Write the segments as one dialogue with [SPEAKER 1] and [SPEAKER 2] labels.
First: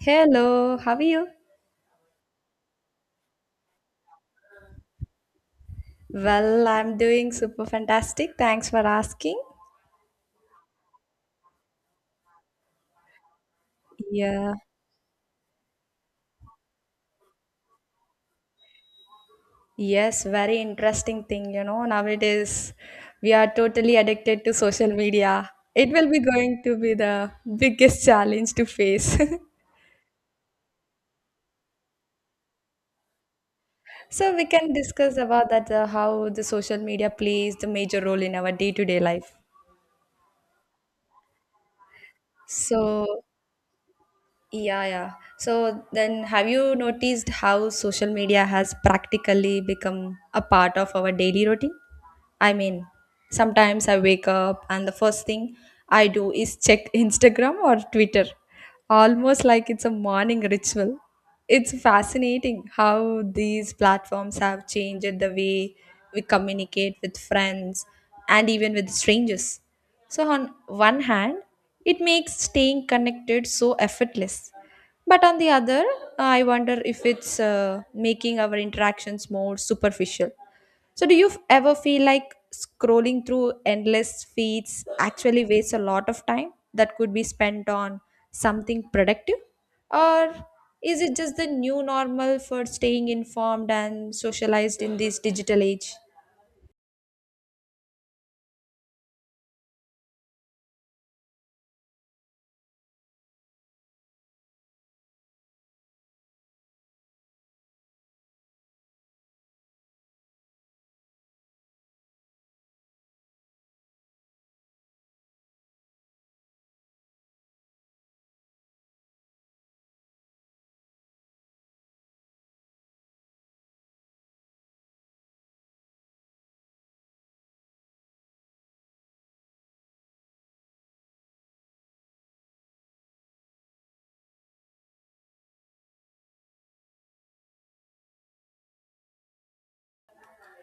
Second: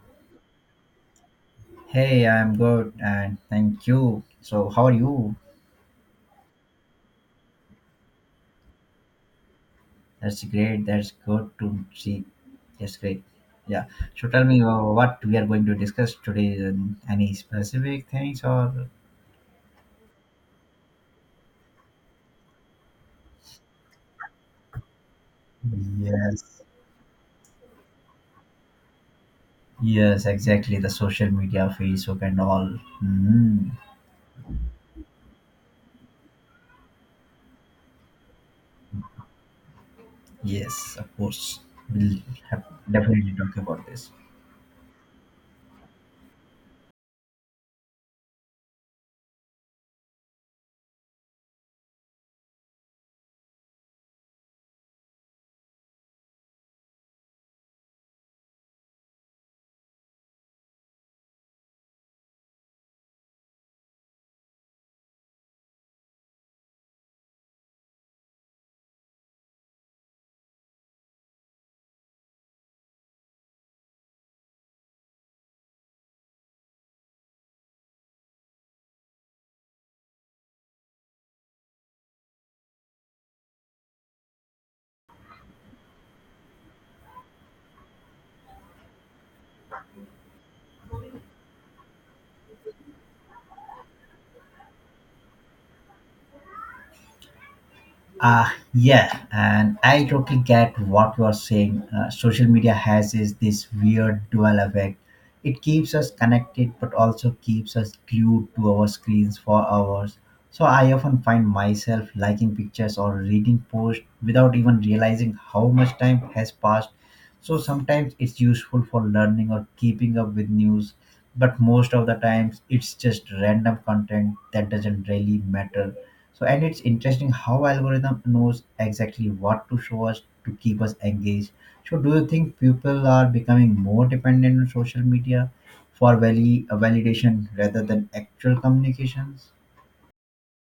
[SPEAKER 1] Hello, how are you?
[SPEAKER 2] Hey, I'm good and thank you. So, how are you?
[SPEAKER 1] Well, I'm doing super fantastic. Thanks for asking.
[SPEAKER 2] That's great. That's good to see. That's great. Yeah. So, tell
[SPEAKER 1] Yeah.
[SPEAKER 2] me what we are going to discuss today. And Any specific things or?
[SPEAKER 1] Yes, very interesting thing, you know. Nowadays, we are totally addicted to social media. It will be going
[SPEAKER 2] Yes.
[SPEAKER 1] to be the biggest challenge to face.
[SPEAKER 2] Yes, exactly. The social media, Facebook, and all. Mm.
[SPEAKER 1] So we can discuss about that how the social media plays the major role in our day-to-day life.
[SPEAKER 2] Yes, of course. We'll have
[SPEAKER 1] So,
[SPEAKER 2] definitely talk about this.
[SPEAKER 1] yeah, yeah. So then, have you noticed how social media has practically become a part of our daily routine? I mean, sometimes I wake up and the first thing I do is check Instagram or Twitter, almost like it's a morning ritual. It's fascinating how these platforms have changed the way we communicate with friends and even with strangers. So, on one hand, it makes staying connected so effortless. But on the other, I wonder if it's making our interactions more superficial. So, do ever feel like scrolling through endless feeds actually wastes a lot of time that could be spent on something productive? Or is it just the new normal for staying informed and socialized in this digital age?
[SPEAKER 2] Ah yeah, and I totally get what you're saying. Social media has is this weird dual effect. It keeps us connected, but also keeps us glued to our screens for hours. So I often find myself liking pictures or reading posts without even realizing how much time has passed. So sometimes it's useful for learning or keeping up with news, but most of the times it's just random content that doesn't really matter so, and it's interesting how algorithm knows exactly what to show us to keep us engaged. So, do you think people are becoming more dependent on social media for validation rather than actual communications?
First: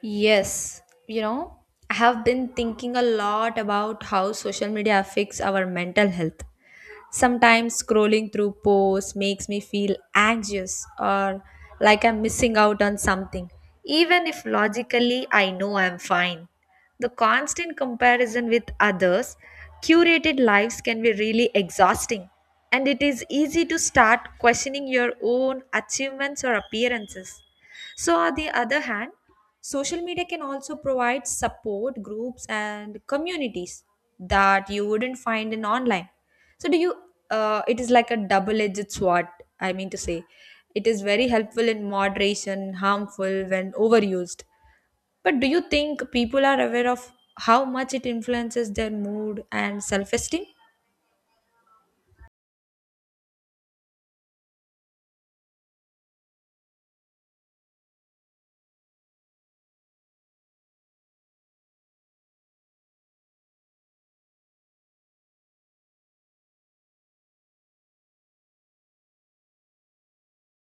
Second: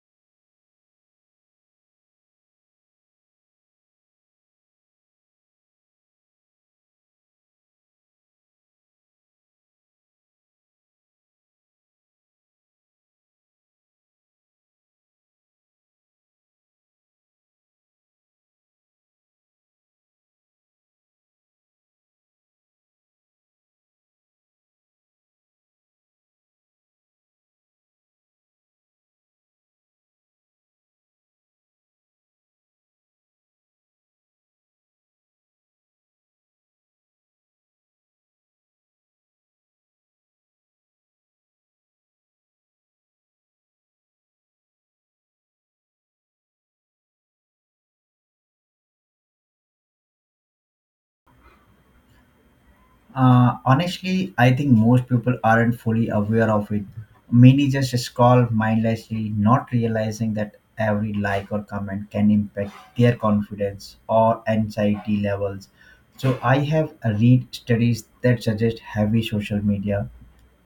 [SPEAKER 1] Yes, you know, I have been thinking a lot about how social media affects our mental health. Sometimes scrolling through posts makes me feel anxious or like I'm missing out on something, even if logically I know I'm fine. The constant comparison with others, curated lives can be really exhausting, and it is easy to start questioning your own achievements or appearances. So, on the other hand, social media can also provide support groups and communities that you wouldn't find in online. So, it is like a double edged sword, I mean to say. It is very helpful in moderation, harmful when overused. But do you think people are aware of how much it influences their mood and self esteem?
[SPEAKER 2] Honestly, I think most people aren't fully aware of it. Many just scroll mindlessly, not realizing that every like or comment can impact their confidence or anxiety levels. So, I have read studies that suggest heavy social media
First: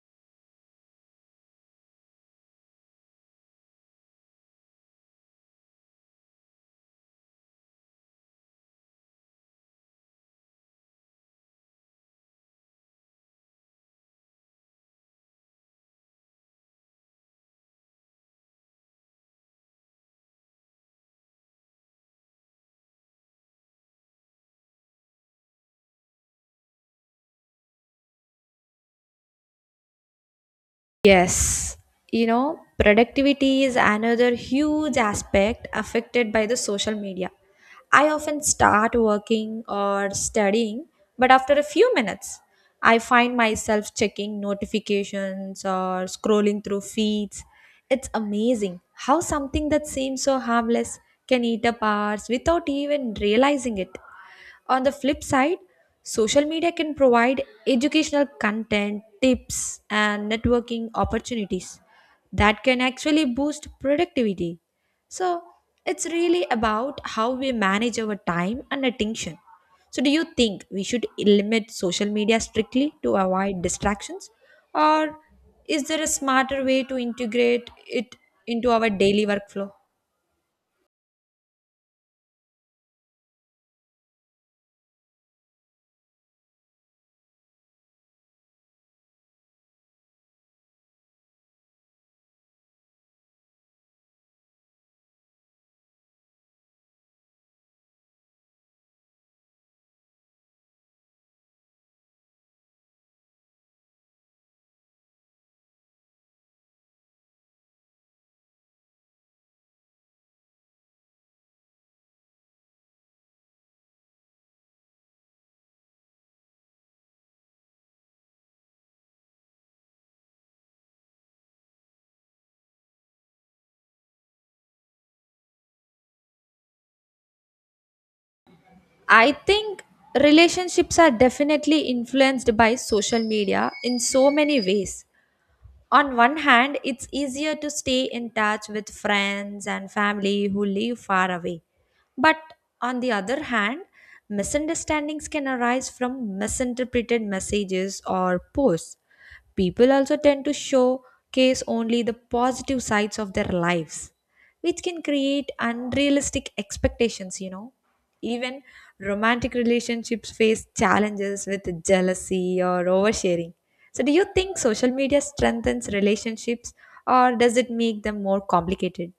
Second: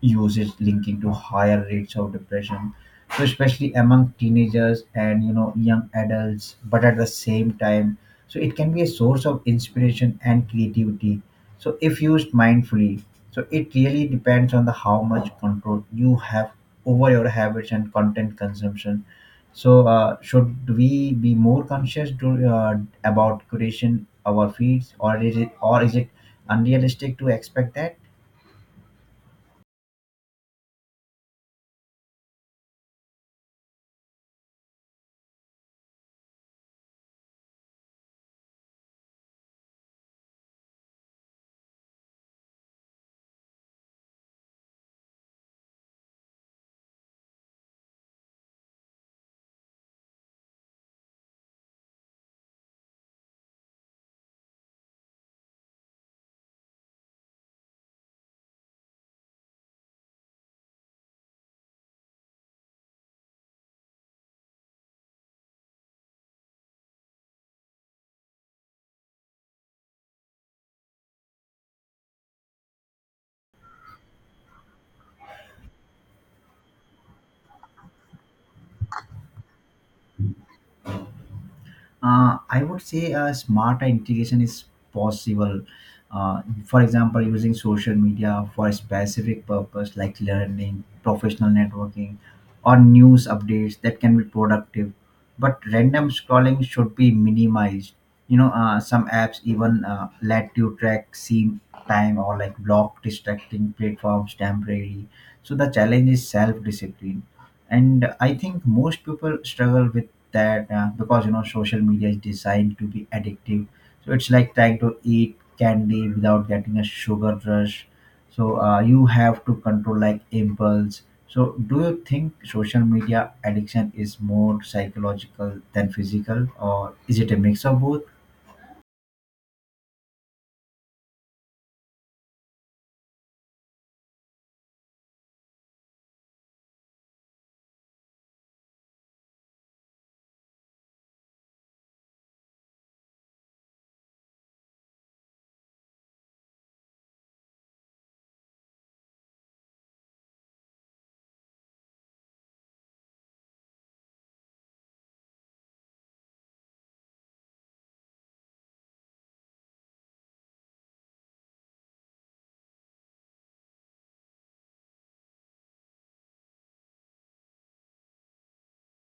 [SPEAKER 2] uses linking to higher rates of depression so especially among teenagers and you know young adults but at the same time so it can be a source of inspiration and creativity so if used mindfully so it really depends on the how much control you have over your habits and content consumption so should we be more conscious to, about curation our feeds or is it unrealistic to expect that.
[SPEAKER 1] Yes, you know, productivity is another huge aspect affected by the social media. I often start working or studying, but after a few minutes, I find myself checking notifications or scrolling through feeds. It's amazing how something that seems so harmless can eat up hours without even realizing it. On the flip side, social media can provide educational content, tips, and networking opportunities that can actually boost productivity. So, it's really about how we manage our time and attention. So, do you think we should limit social media strictly to avoid distractions? Or is there a smarter way to integrate it into our daily workflow?
[SPEAKER 2] I would say smarter integration is possible. For example, using social media for a specific purpose like learning, professional networking, or news updates that can be productive. But random scrolling should be minimized. You know, some apps even let you track scene time or like block distracting platforms temporarily. So the challenge is self discipline and I think most people struggle with that because you know social media is designed to be addictive so it's like trying to eat candy without getting a sugar rush so you have to control like impulse so do you think social media addiction is more psychological than physical or is it a mix of both.
[SPEAKER 1] I think relationships are definitely influenced by social media in so many ways. On one hand, it's easier to stay in touch with friends and family who live far away. But on the other hand, misunderstandings can arise from misinterpreted messages or posts. People also tend to showcase only the positive sides of their lives, which can create unrealistic expectations. Even romantic relationships face challenges with jealousy or oversharing. So, do you think social media strengthens relationships or does it make them more complicated?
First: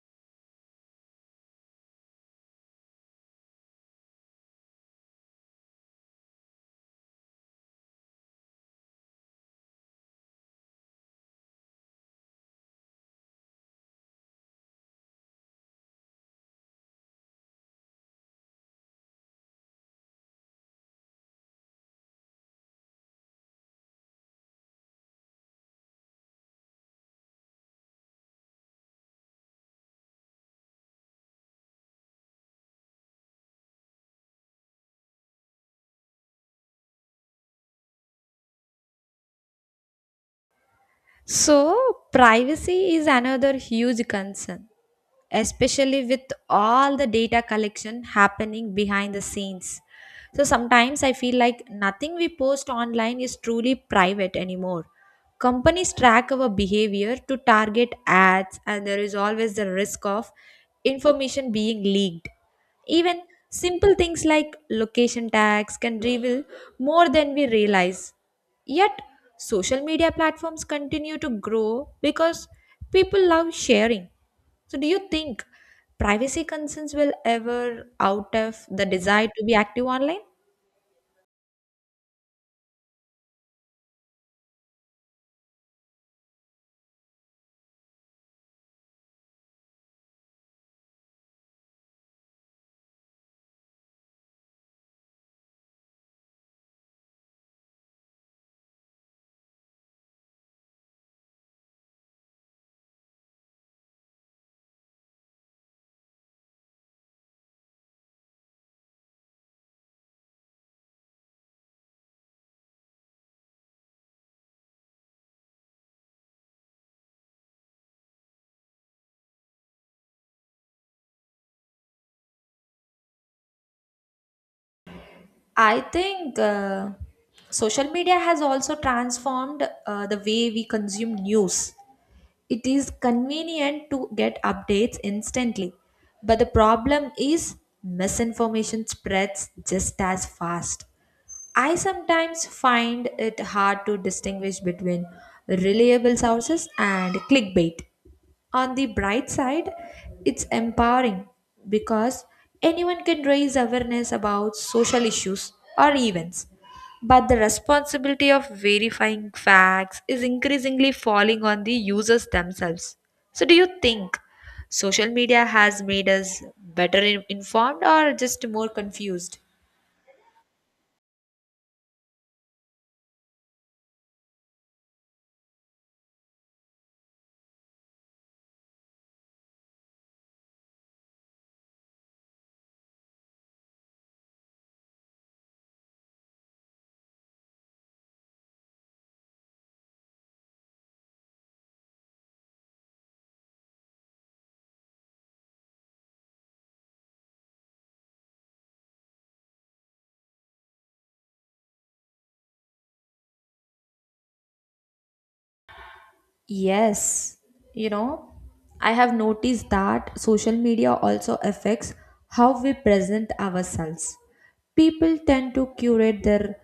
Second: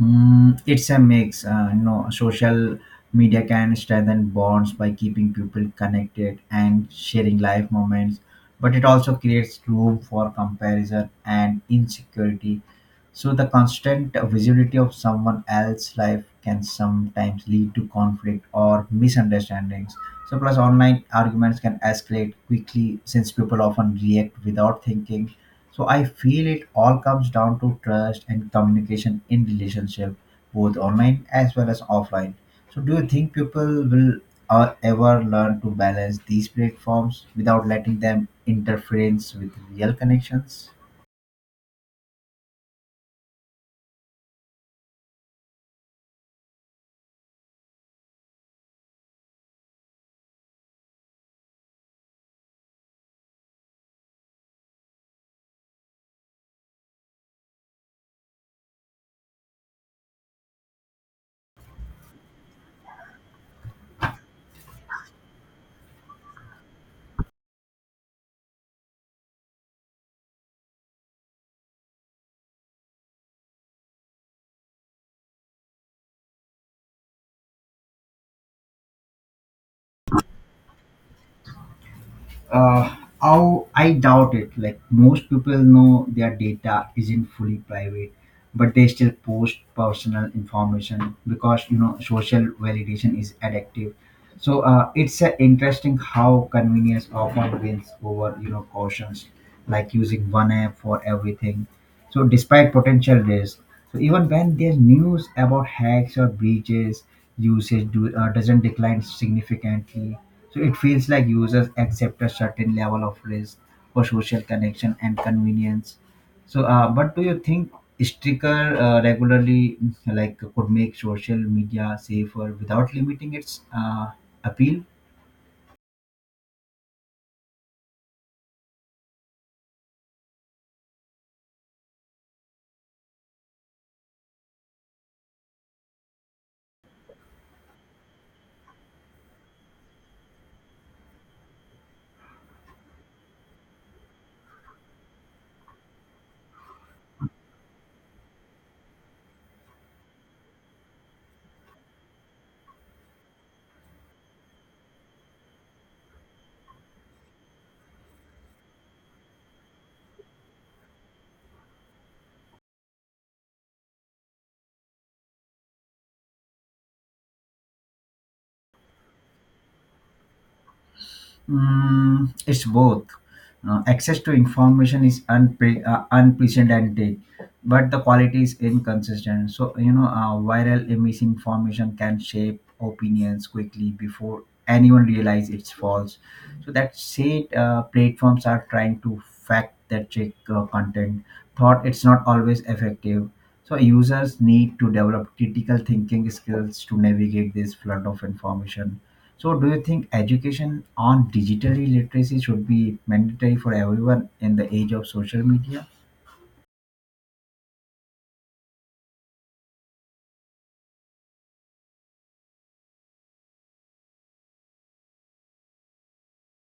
[SPEAKER 2] Mm, it's a mix. You know, social media can strengthen bonds by keeping people connected and sharing life moments, but it also creates room for comparison and insecurity. So the constant visibility of someone else's life can sometimes lead to conflict or misunderstandings. So, plus online arguments can escalate quickly since people often react without thinking. So, I feel it all comes down to trust and communication in relationship, both online as well as offline. So, do you think people will ever learn to balance these platforms without letting them interference with real connections?
[SPEAKER 1] So, privacy is another huge concern especially with all the data collection happening behind the scenes. So sometimes I feel like nothing we post online is truly private anymore. Companies track our behavior to target ads, and there is always the risk of information being leaked. Even simple things like location tags can reveal more than we realize. Yet, social media platforms continue to grow because people love sharing. So, do you think privacy concerns will ever out of the desire to be active online?
[SPEAKER 2] Uh, how I doubt it. Like most people know their data isn't fully private, but they still post personal information because you know social validation is addictive. So it's interesting how convenience often wins over you know cautions, like using one app for everything. So despite potential risk, so even when there's news about hacks or breaches, usage doesn't decline significantly. So it feels like users accept a certain level of risk for social connection and convenience. So, but do you think stricter regularly like could make social media safer without limiting its appeal?
[SPEAKER 1] I think social media has also transformed the way we consume news. It is convenient to get updates instantly, but the problem is misinformation spreads just as fast. I sometimes find it hard to distinguish between reliable sources and clickbait. On the bright side, it's empowering because anyone can raise awareness about social issues or events. But the responsibility of verifying facts is increasingly falling on the users themselves. So, do you think social media has made us better informed or just more confused?
[SPEAKER 2] Mm, it's both. Access to information is unprecedented, but the quality is inconsistent. So, you know, viral misinformation can shape opinions quickly before anyone realize it's false. So that said, platforms are trying to fact that check content. Thought it's not always effective. So users need to develop critical thinking skills to navigate this flood of information so, do you think education on digital literacy should be mandatory for everyone in the age of social media?
[SPEAKER 1] Yes, you know, I have noticed that social media also affects how we present ourselves. People tend to curate their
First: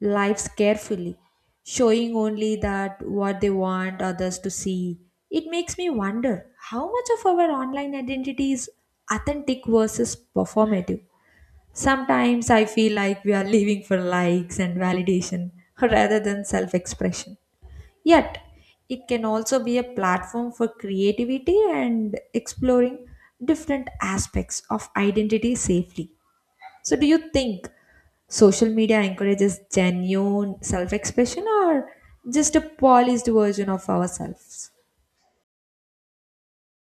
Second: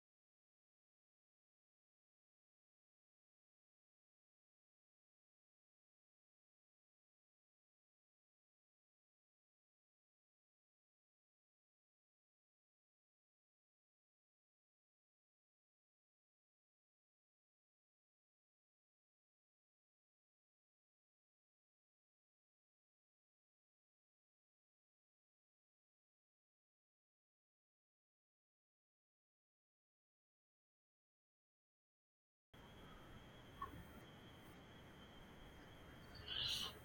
[SPEAKER 1] lives carefully, showing only that what they want others to see. It makes me wonder how much of our online identity is authentic versus performative. Sometimes I feel like we are living for likes and validation rather than self expression. Yet, it can also be a platform for creativity and exploring different aspects of identity safely. So, do you think social media encourages genuine self expression or just a polished version of ourselves?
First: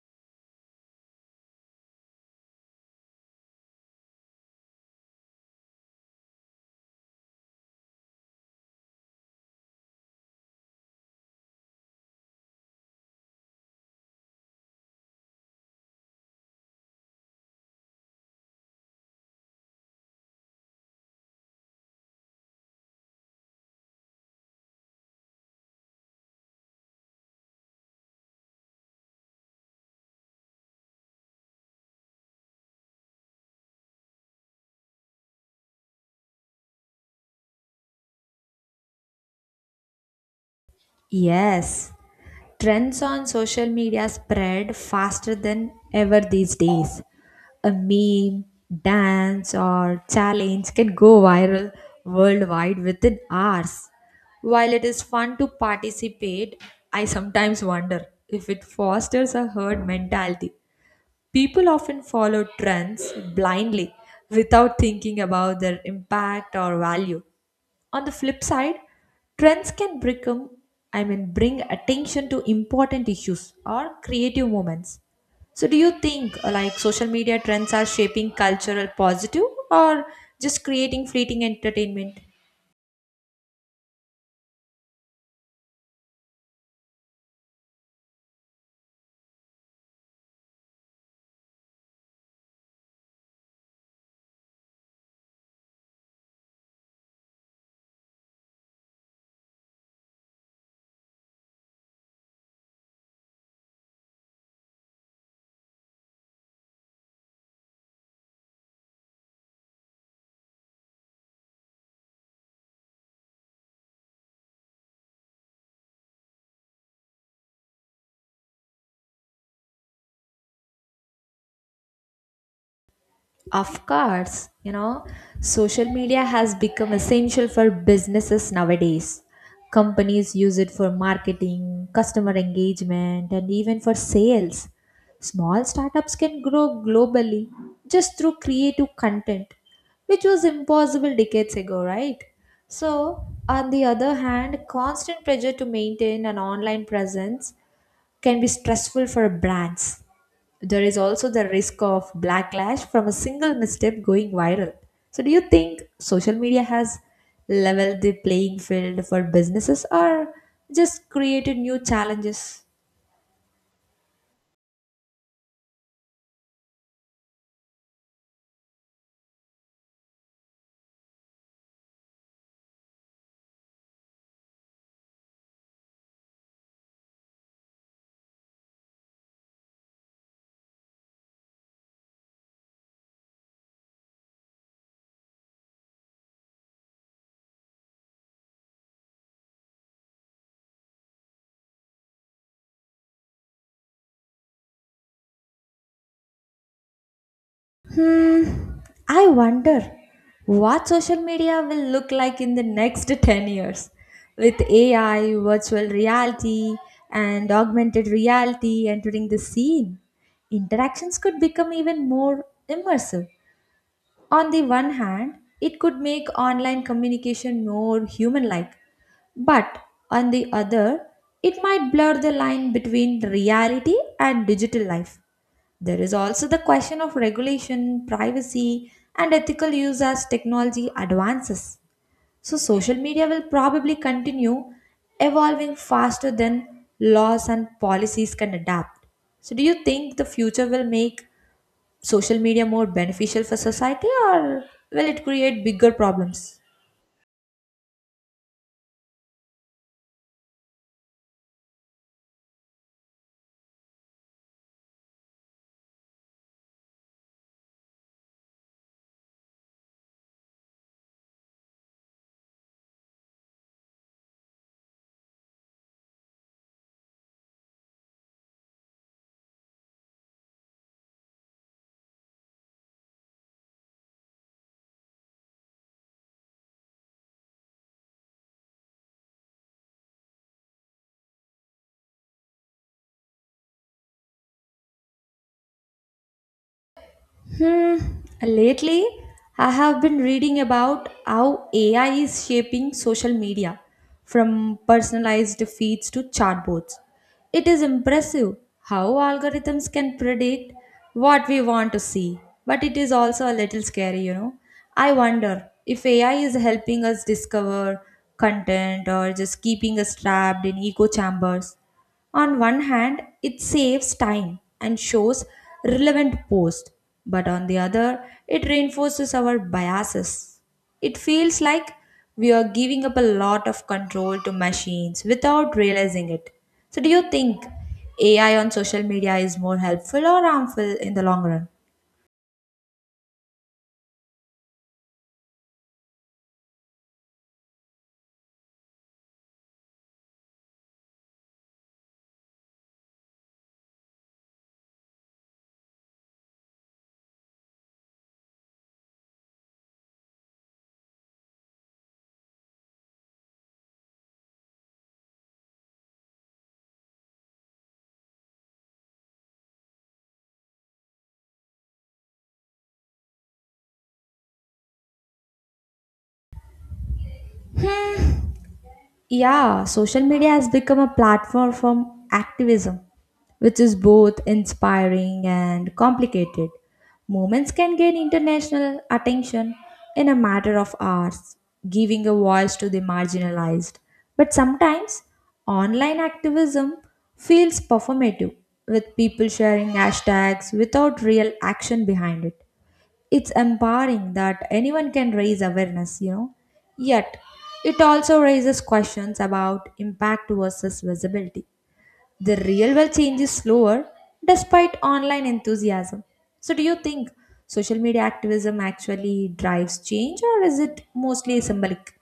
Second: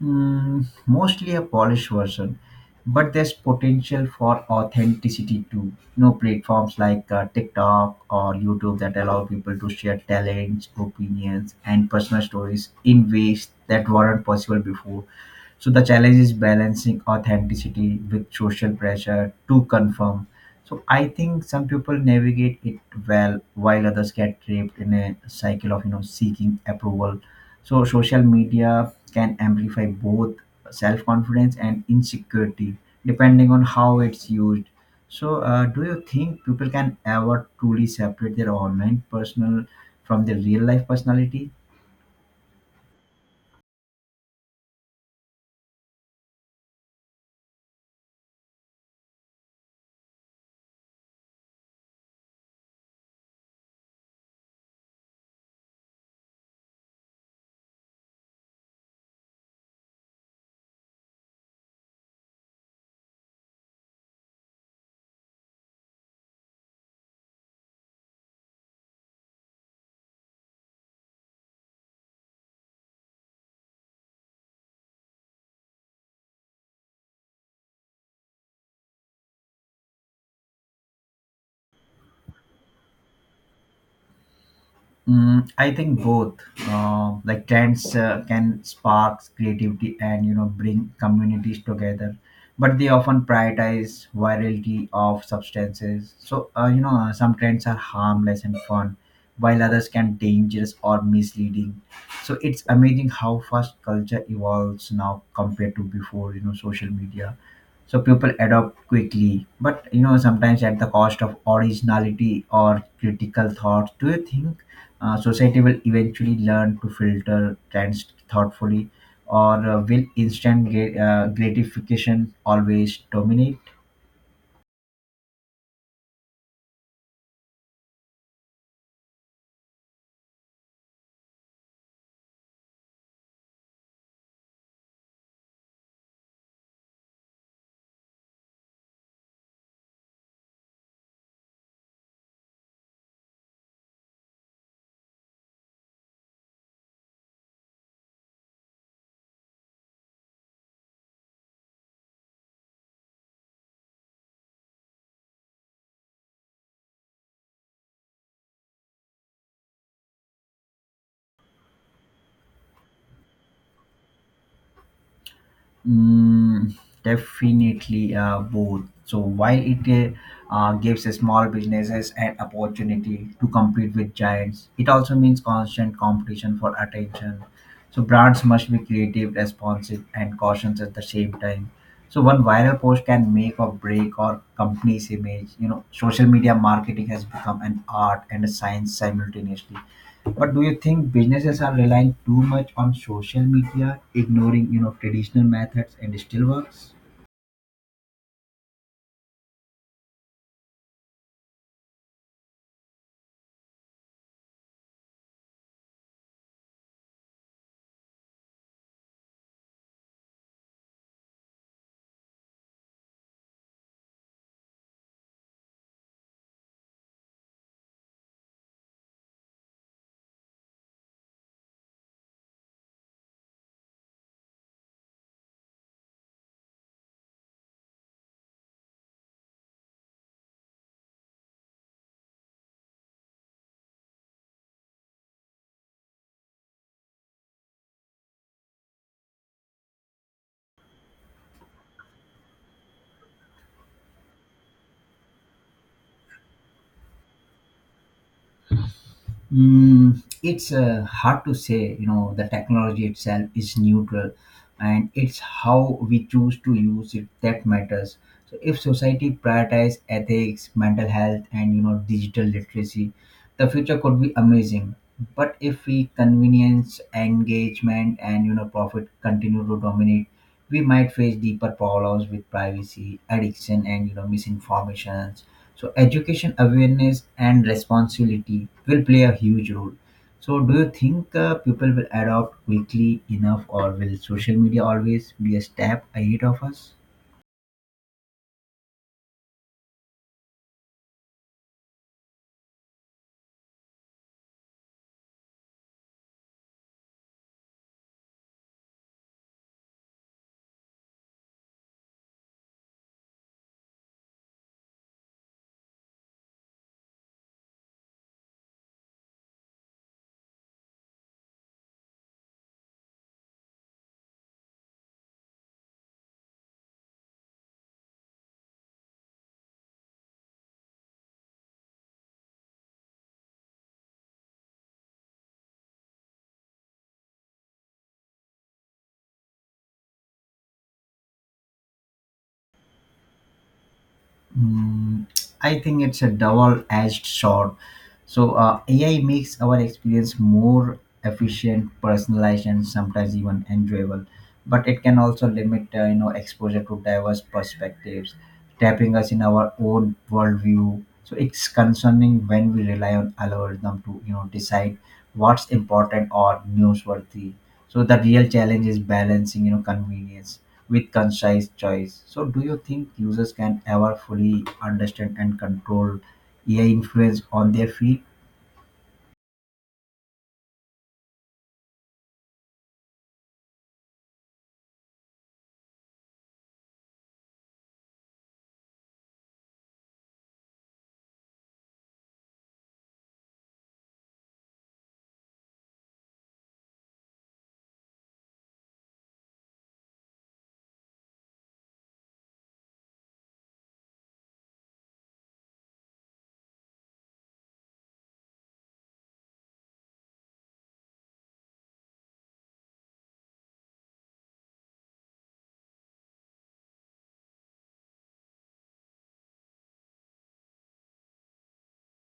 [SPEAKER 2] Mm, mostly a polished version, but there's potential for authenticity too. You know, platforms like TikTok or YouTube that allow people to share talents, opinions, and personal stories in ways that weren't possible before. So the challenge is balancing authenticity with social pressure to confirm. So I think some people navigate it well, while others get trapped in a cycle of you know seeking approval so social media can amplify both self-confidence and insecurity depending on how it's used. So do you think people can ever truly separate their online personal from their real life personality?
[SPEAKER 1] Yes, trends on social media spread faster than ever these days. A meme, dance, or challenge can go viral worldwide within hours. While it is fun to participate, I sometimes wonder if it fosters a herd mentality. People often follow trends blindly without thinking about their impact or value. On the flip side, trends can become, I mean, bring attention to important issues or creative moments. So, do you think like social media trends are shaping cultural positive or just creating fleeting entertainment?
[SPEAKER 2] Mm, I think both. Like trends can spark creativity and you know bring communities together, but they often prioritize virality of substances. So some trends are harmless and fun, while others can dangerous or misleading. So it's amazing how fast culture evolves now compared to before you know social media so people adopt quickly but you know sometimes at the cost of originality or critical thought do you think society will eventually learn to filter trends thoughtfully or will instant gratification always dominate.
[SPEAKER 1] Of course, you know, social media has become essential for businesses nowadays. Companies use it for marketing, customer engagement, and even for sales. Small startups can grow globally just through creative content, which was impossible decades ago, right? So, on the other hand, constant pressure to maintain an online presence can be stressful for brands. There is also the risk of backlash from a single misstep going viral. So, do you think social media has leveled the playing field for businesses or just created new challenges?
[SPEAKER 2] Mm, definitely both. So while it gives small businesses an opportunity to compete with giants, it also means constant competition for attention. So brands must be creative, responsive, and cautious at the same time. So one viral post can make or break or company's image. You know, social media marketing has become an art and a science simultaneously. But do you think businesses are relying too much on social media, ignoring you know traditional methods, and still works?
[SPEAKER 1] Hmm, I wonder what social media will look like in the next 10 years with AI, virtual reality, and augmented reality entering the scene. Interactions could become even more immersive. On the one hand, it could make online communication more human like, but on the other, it might blur the line between reality and digital life. There is also the question of regulation, privacy, and ethical use as technology advances. So, social media will probably continue evolving faster than laws and policies can adapt. So, do you think the future will make social media more beneficial for society or will it create bigger problems?
[SPEAKER 2] Mm, it's hard to say, you know, the technology itself is neutral and it's how we choose to use it that matters. So if society prioritize ethics, mental health and you know digital literacy, the future could be amazing. But if we convenience, engagement and you know profit continue to dominate, we might face deeper problems with privacy, addiction and you know misinformations so education awareness and responsibility will play a huge role. So do you think people will adopt quickly enough or will social media always be a step ahead of us?
[SPEAKER 1] Hmm, lately I have been reading about how AI is shaping social media from personalized feeds to chatbots. It is impressive how algorithms can predict what we want to see, but it is also a little scary, you know. I wonder if AI is helping us discover content or just keeping us trapped in echo chambers. On one hand, it saves time and shows relevant posts, but on the other, it reinforces our biases. It feels like we are giving up a lot of control to machines without realizing it. So, do you think AI on social media is more helpful or harmful in the long run?
[SPEAKER 2] Mm, I think it's a double-edged sword. So AI makes our experience more efficient, personalized, and sometimes even enjoyable. But it can also limit, you know, exposure to diverse perspectives, tapping us in our own worldview. So it's concerning when we rely on algorithm to, you know, decide what's important or newsworthy. So the real challenge is balancing, you know, convenience with concise choice. So, do you think users can ever fully understand and control AI influence on their field?
[SPEAKER 1] Yeah, social media has become a platform for activism, which is both inspiring and complicated. Movements can gain international attention in a matter of hours, giving a voice to the marginalized. But sometimes online activism feels performative, with people sharing hashtags without real action behind it. It's empowering that anyone can raise awareness, you know. Yet, it also raises questions about impact versus visibility. The real world change is slower despite online enthusiasm. So, do you think social media activism actually drives change or is it mostly symbolic?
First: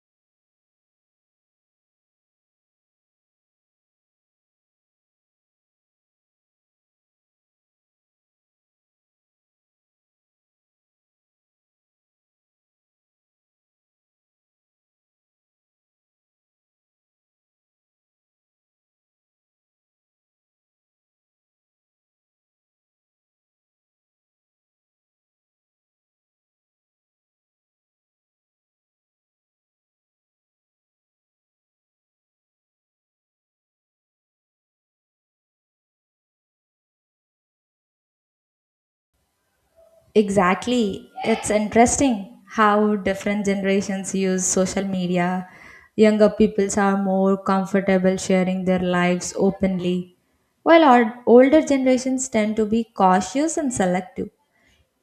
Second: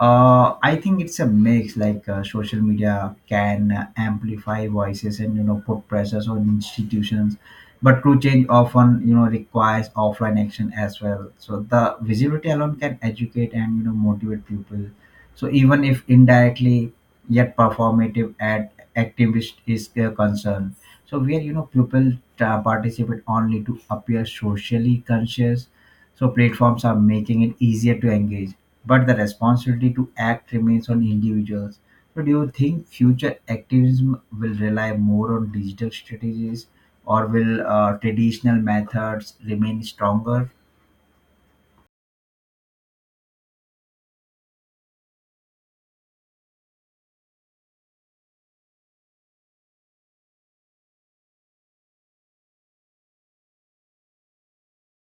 [SPEAKER 2] I think it's a mix. Like social media can amplify voices and you know put pressures on institutions, but true change often you know requires offline action as well. So the visibility alone can educate and you know motivate people. So even if indirectly, yet performative at activist is a concern. So where you know people participate only to appear socially conscious. So platforms are making it easier to engage but the responsibility to act remains on individuals. So, do you think future activism will rely more on digital strategies, or will traditional methods remain stronger?
[SPEAKER 1] Exactly. It's interesting how different generations use social media. Younger peoples are more comfortable sharing their lives openly, while our older generations tend to be cautious and selective.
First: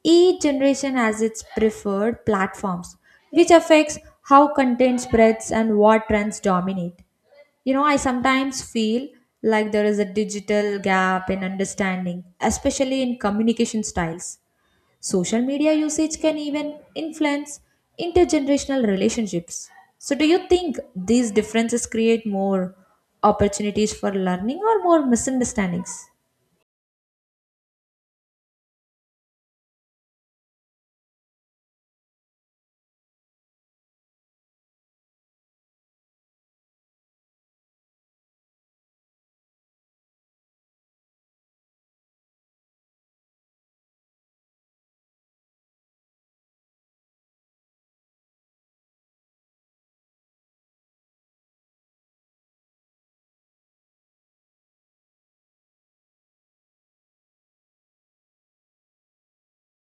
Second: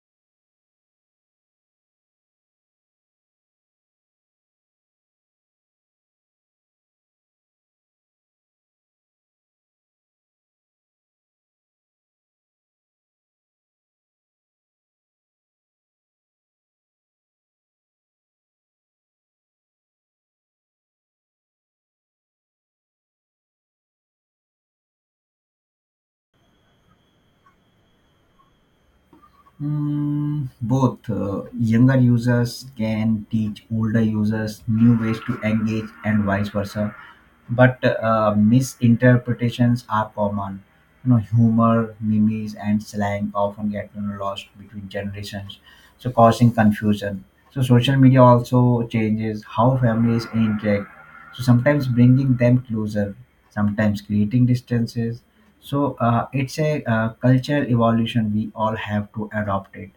[SPEAKER 1] Each generation has its preferred platforms, which affects how content spreads and what trends dominate. You know, I sometimes feel like there is a digital gap in understanding, especially in communication styles. Social media usage can even influence intergenerational relationships. So, do you think these differences create more opportunities for learning or more misunderstandings?
[SPEAKER 2] Mm, both younger users can teach older users new ways to engage, and vice versa but misinterpretations are common. You know, humor, memes, and slang often get you know, lost between generations, so causing confusion. So social media also changes how families interact. So sometimes bringing them closer, sometimes creating distances. So it's a cultural evolution. We all have to adopt it.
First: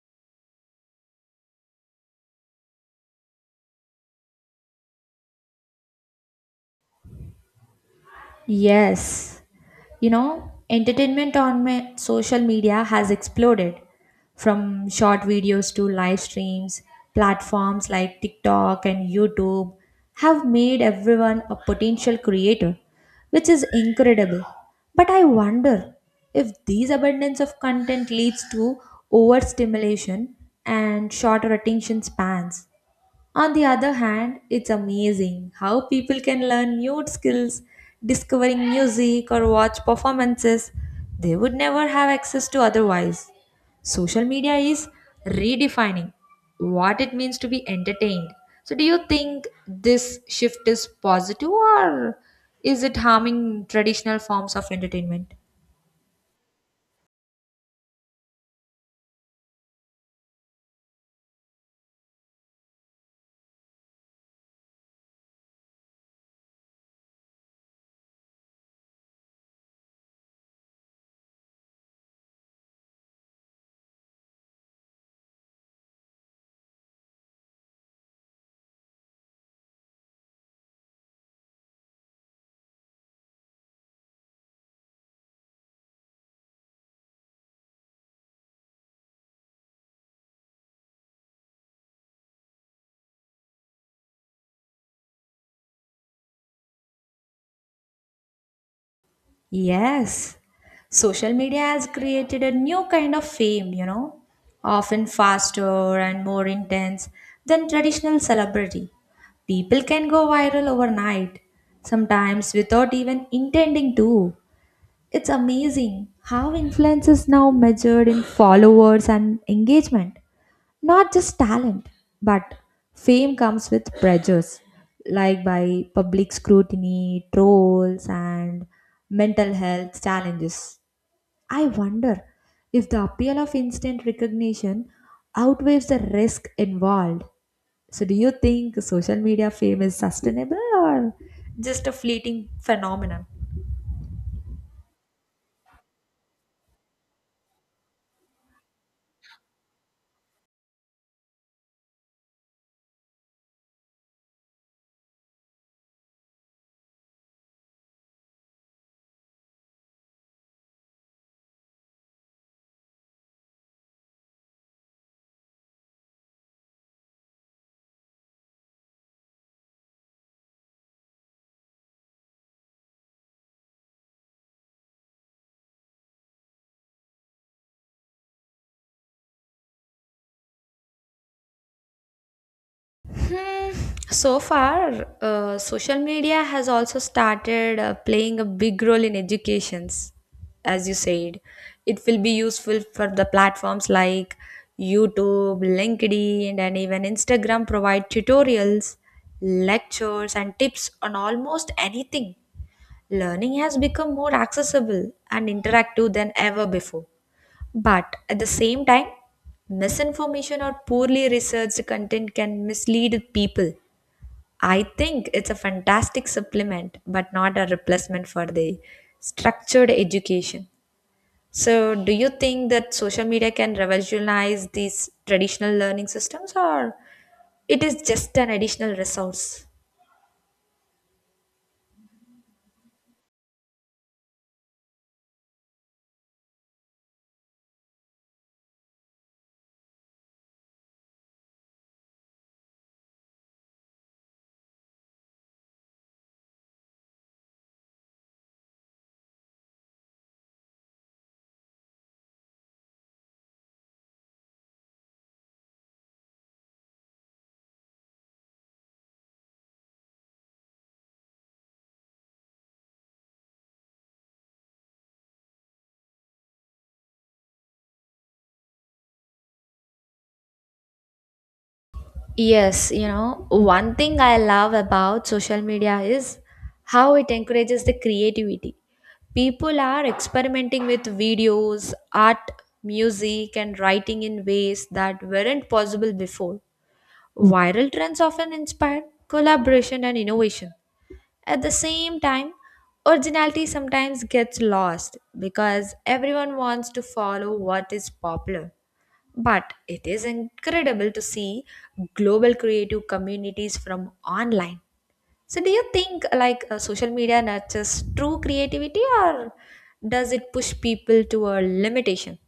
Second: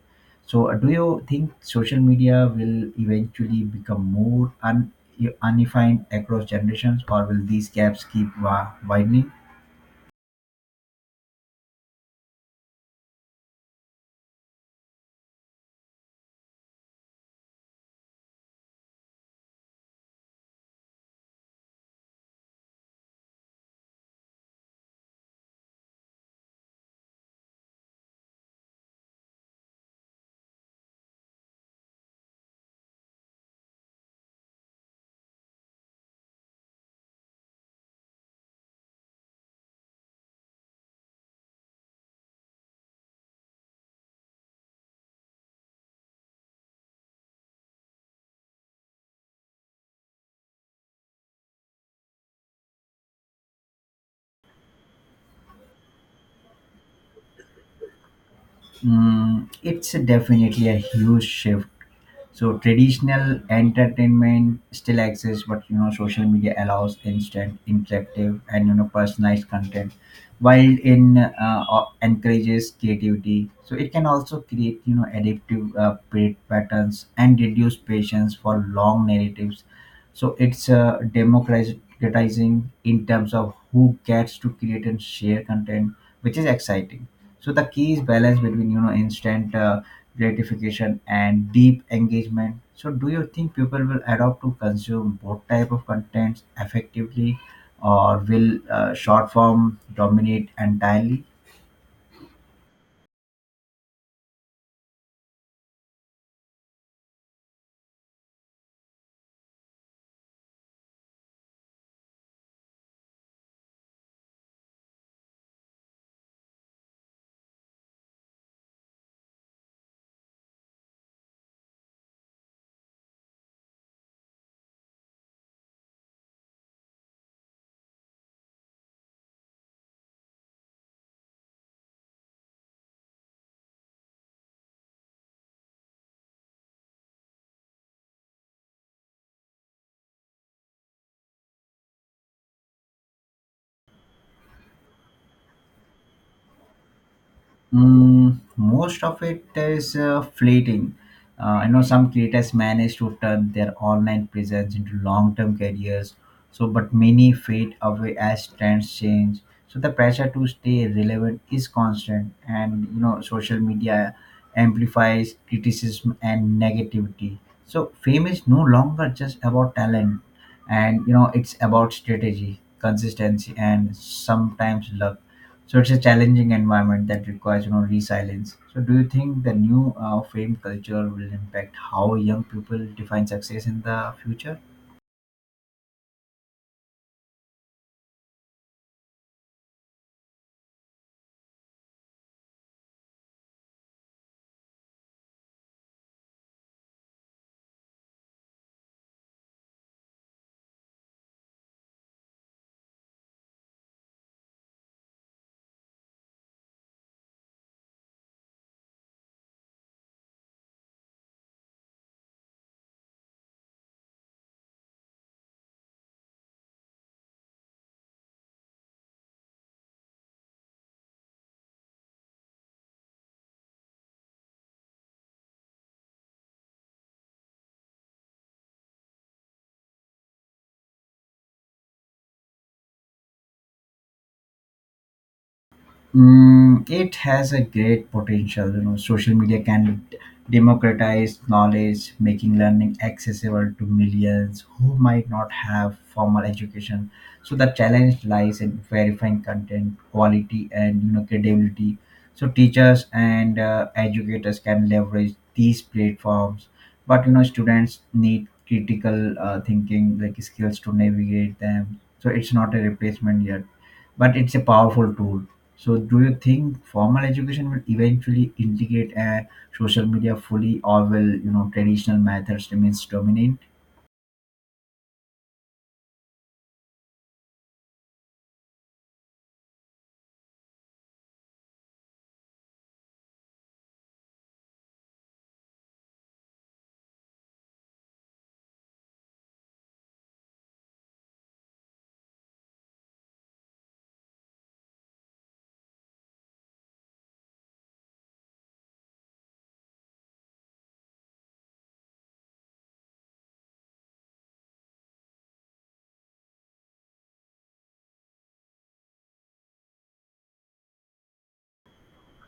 [SPEAKER 2] So, do you think social media will eventually become more undefined across generations, or will these gaps keep widening?
[SPEAKER 1] Yes, you know, entertainment on my social media has exploded from short videos to live streams. Platforms like TikTok and YouTube have made everyone a potential creator, which is incredible. But I wonder if these abundance of content leads to overstimulation and shorter attention spans. On the other hand, it's amazing how people can learn new skills, discovering music or watch performances they would never have access to otherwise. Social media is redefining what it means to be entertained. So, do you think this shift is positive or is it harming traditional forms of entertainment?
[SPEAKER 2] Mm, it's definitely a huge shift. So traditional entertainment still exists, but you know social media allows instant, interactive, and you know personalized content, while in encourages creativity. So it can also create you know addictive patterns and reduce patience for long narratives. So it's democratizing in terms of who gets to create and share content, which is exciting. So the key is balance between you know instant gratification and deep engagement. So do you think people will adopt to consume both type of contents effectively, or will short form
[SPEAKER 1] Yes,
[SPEAKER 2] dominate entirely?
[SPEAKER 1] social media has created a new kind of fame, you know, often faster and more intense than traditional celebrity. People can go viral overnight, sometimes without even intending to. It's amazing how influence is now measured in followers and engagement. Not just talent, but fame comes with pressures, like by public scrutiny, trolls, and mental health challenges. I wonder if the appeal of instant recognition outweighs the risk involved. So, do you think social media fame is sustainable or just a fleeting phenomenon?
[SPEAKER 2] Mm, most of it is fleeting. I know some creators manage to turn their online presence into long-term careers. So, but many fade away as trends change. So the pressure to stay relevant is constant, and you know social media amplifies criticism and negativity. So fame is no longer just about talent, and you know it's about strategy, consistency, and sometimes luck so it's a challenging environment that requires you know resilience. So do you think the new frame culture will impact how young people define success
[SPEAKER 1] Hmm,
[SPEAKER 2] in the
[SPEAKER 1] so
[SPEAKER 2] future?
[SPEAKER 1] far, social media has also started playing a big role in educations, as you said. It will be useful for the platforms like YouTube, LinkedIn, and even Instagram provide tutorials, lectures, and tips on almost anything. Learning has become more accessible and interactive than ever before. But at the same time, misinformation or poorly researched content can mislead people. I think it's a fantastic supplement, but not a replacement for the structured education. So, do you think that social media can revolutionize these traditional learning systems, or it is just an additional resource?
[SPEAKER 2] It has a great potential. Social media can democratize knowledge, making learning accessible to millions who might not have formal education. So the challenge lies in verifying content quality and credibility. So teachers and educators can leverage these platforms, but students need critical thinking like skills to navigate them. So it's not a replacement yet, but it's a powerful tool. So, do you think formal education will eventually integrate a social media fully, or will traditional methods
[SPEAKER 1] Yes,
[SPEAKER 2] remains
[SPEAKER 1] you know,
[SPEAKER 2] dominant?
[SPEAKER 1] one thing I love about social media is how it encourages the creativity. People are experimenting with videos, art, music, and writing in ways that weren't possible before. Viral trends often inspire collaboration and innovation. At the same time, originality sometimes gets lost because everyone wants to follow what is popular. But it is incredible to see global creative communities from online. So, do you think like social media nurtures true creativity or does it push people to a limitation?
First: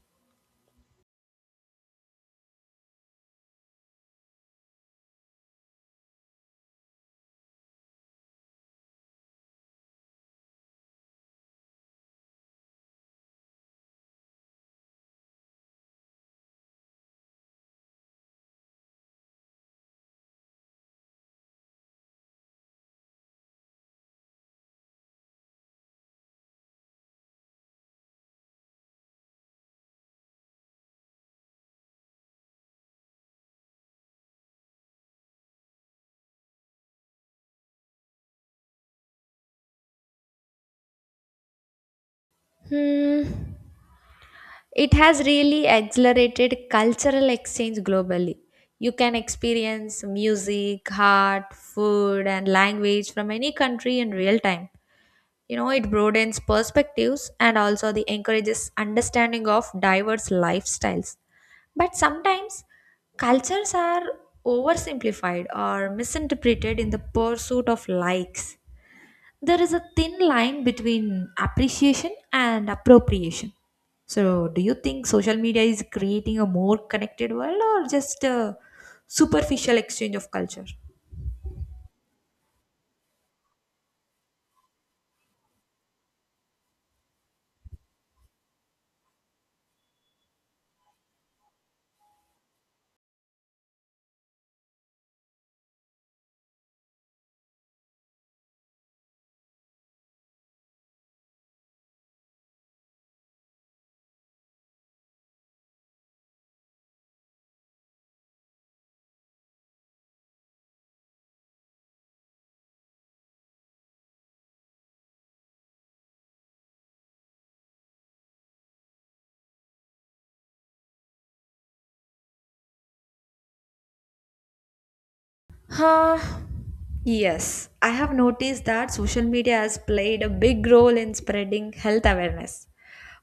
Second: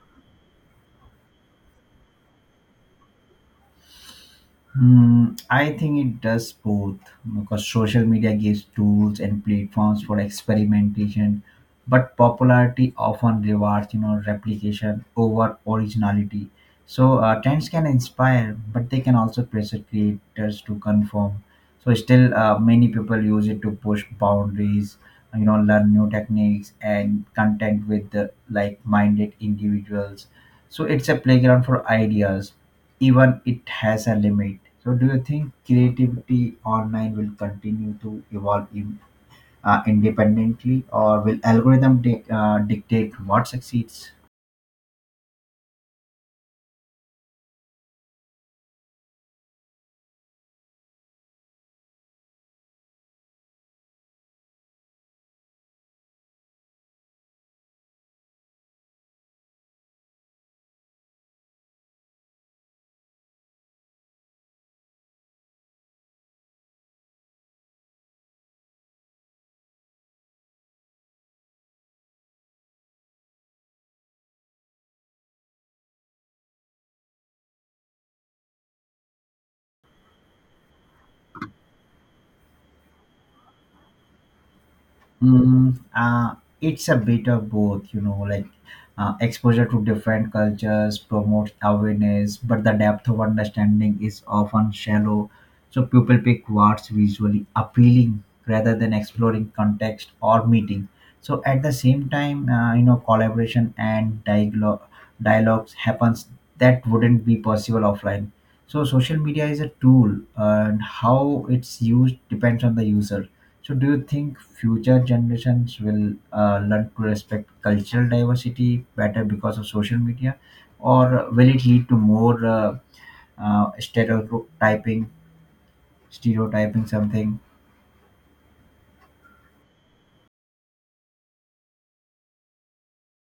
[SPEAKER 2] I think it does both because social media gives tools and platforms for experimentation, but popularity often rewards replication over originality. So trends can inspire, but they can also pressure creators to conform. So still, many people use it to push boundaries, you know, learn new techniques and content with the like-minded individuals. So it's a playground for ideas even it has a limit. So, do you think creativity online will continue to evolve in, independently, or will dictate
[SPEAKER 1] Hmm.
[SPEAKER 2] what succeeds?
[SPEAKER 1] It has really accelerated cultural exchange globally. You can experience music, art, food, and language from any country in real time. You know, it broadens perspectives and also the encourages understanding of diverse lifestyles. But sometimes cultures are oversimplified or misinterpreted in the pursuit of likes. There is a thin line between appreciation and appropriation. So, do you think social media is creating a more connected world or just a superficial exchange of culture?
[SPEAKER 2] Mm, uh, it's a bit of both, you know, like exposure to different cultures promotes awareness, but the depth of understanding is often shallow. So people pick what's visually appealing rather than exploring context or meeting. So at the same time, you know, collaboration and dialogues happens that wouldn't be possible offline. So social media is a tool, and how it's used depends on the user. So, do you think future generations will learn to respect cultural diversity better because of social media, or will it lead to more uh, stereotyping,
[SPEAKER 1] Huh.
[SPEAKER 2] stereotyping something?
[SPEAKER 1] Yes, I have noticed that social media has played a big role in spreading health awareness,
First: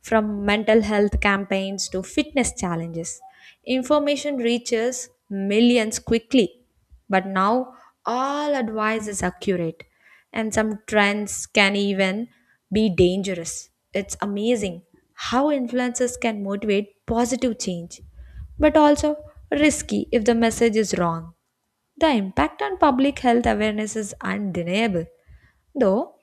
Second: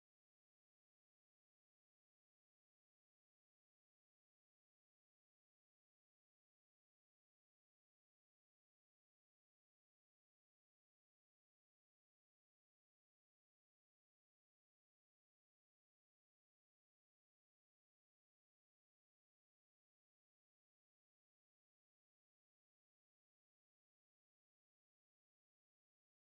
[SPEAKER 1] from mental health campaigns to fitness challenges. Information reaches millions quickly, but now all advice is accurate, and some trends can even be dangerous. It's amazing how influencers can motivate positive change, but also risky if the message is wrong. The impact on public health awareness is undeniable, though.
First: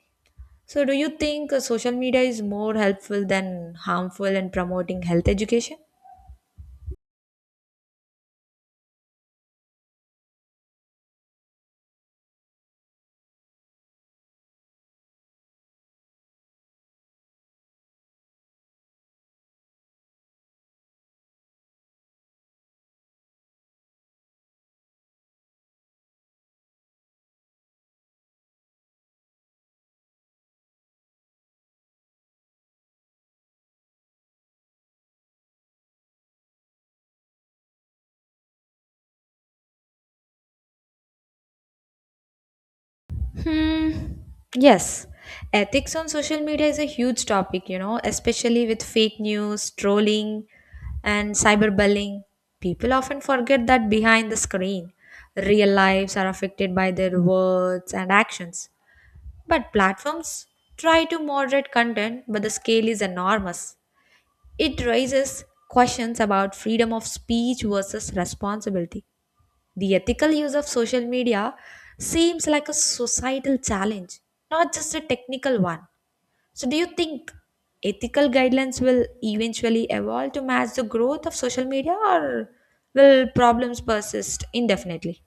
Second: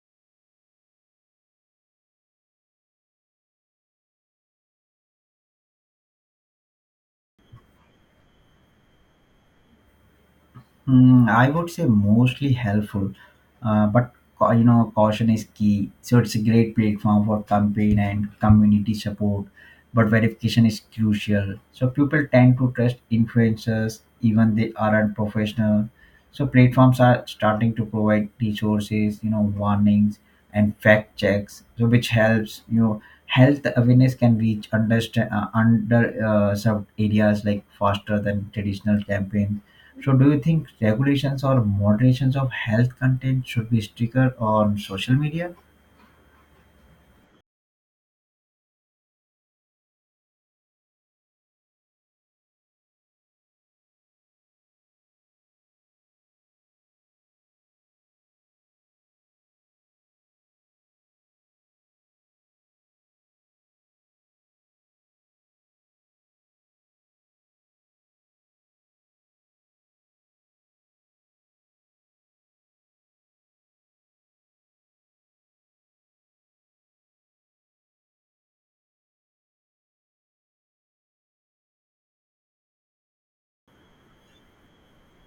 [SPEAKER 1] So, do you think social media is more helpful than harmful in promoting health education?
[SPEAKER 2] I would say mostly helpful, but you know caution is key. So it's a great platform for campaign and community support, but verification is crucial. So people tend to trust influencers even they aren't professional. So platforms are starting to provide resources, you know, warnings and fact checks, so which helps. You know, health awareness can reach understand under sub areas like faster than traditional campaigns. So, do you think regulations or moderations of health content should be
[SPEAKER 1] Hmm.
[SPEAKER 2] stricter on
[SPEAKER 1] Yes.
[SPEAKER 2] social media?
[SPEAKER 1] Ethics on social media is a huge topic, you know, especially with fake news, trolling, and cyberbullying. People often forget that behind the screen, real lives are affected by their words and actions. But platforms try to moderate content, but the scale is enormous. It raises questions about freedom of speech versus responsibility. The ethical use of social media seems like a societal challenge, not just a technical one. So, do you think ethical guidelines will eventually evolve to match the growth of social media, or will problems persist indefinitely?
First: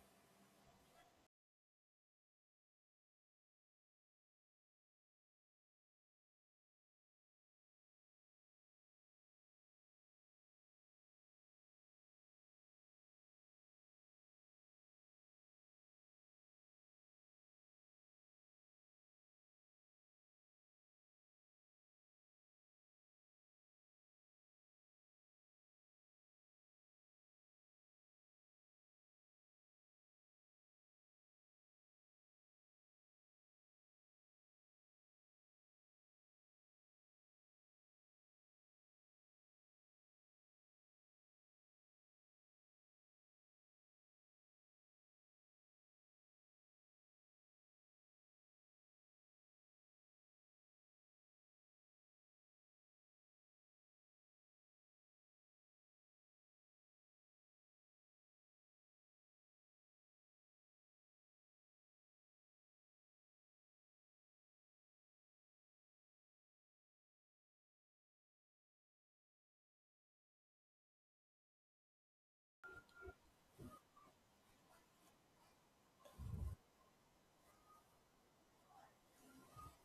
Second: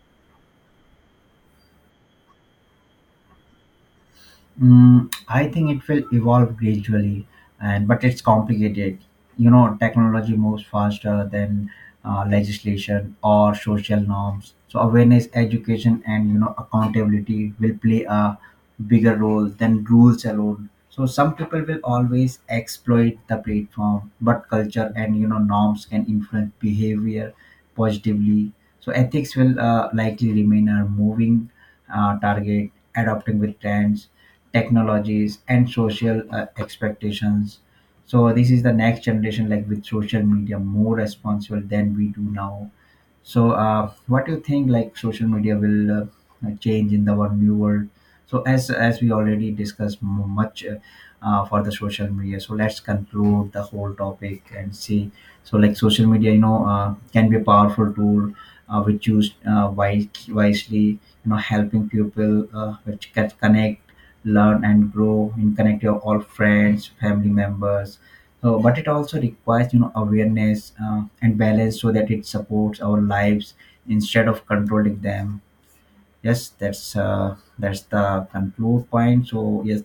[SPEAKER 2] I think it will evolve gradually, and but it's complicated. You know, technology moves faster than legislation or social norms. So awareness, education, and accountability will play a bigger role than rules alone. So some people will always exploit the platform, but culture and norms can influence behavior positively. So ethics will likely remain a moving target, adopting with trends technologies and social expectations. So this is the next generation like with social media more responsible than we do now. So, what do you think like social media will change in the one new world? So, as we already discussed much for the social media, so let's conclude the whole topic and see. So, like social media, you know, can be a powerful tool which used wisely, you know, helping people which can connect, learn, and grow, and connect your all friends, family members, but it also requires awareness and balance so that it supports our lives instead of controlling them. Yes, that's the conclude point, so yes,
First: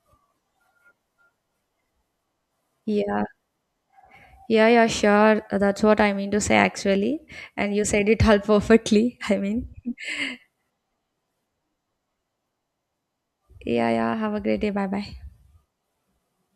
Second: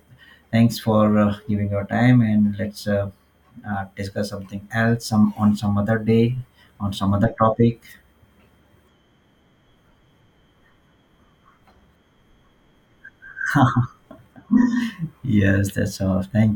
[SPEAKER 2] thanks for giving your time, and let's
[SPEAKER 1] Yeah,
[SPEAKER 2] discuss something
[SPEAKER 1] yeah, yeah,
[SPEAKER 2] else some
[SPEAKER 1] sure.
[SPEAKER 2] on some
[SPEAKER 1] That's
[SPEAKER 2] other
[SPEAKER 1] what I mean
[SPEAKER 2] day
[SPEAKER 1] to say,
[SPEAKER 2] on some
[SPEAKER 1] actually.
[SPEAKER 2] other
[SPEAKER 1] And
[SPEAKER 2] topic.
[SPEAKER 1] you said it all perfectly. I mean, yeah, yeah. Have a great day. Bye bye.
[SPEAKER 2] Yes, that's all. Thank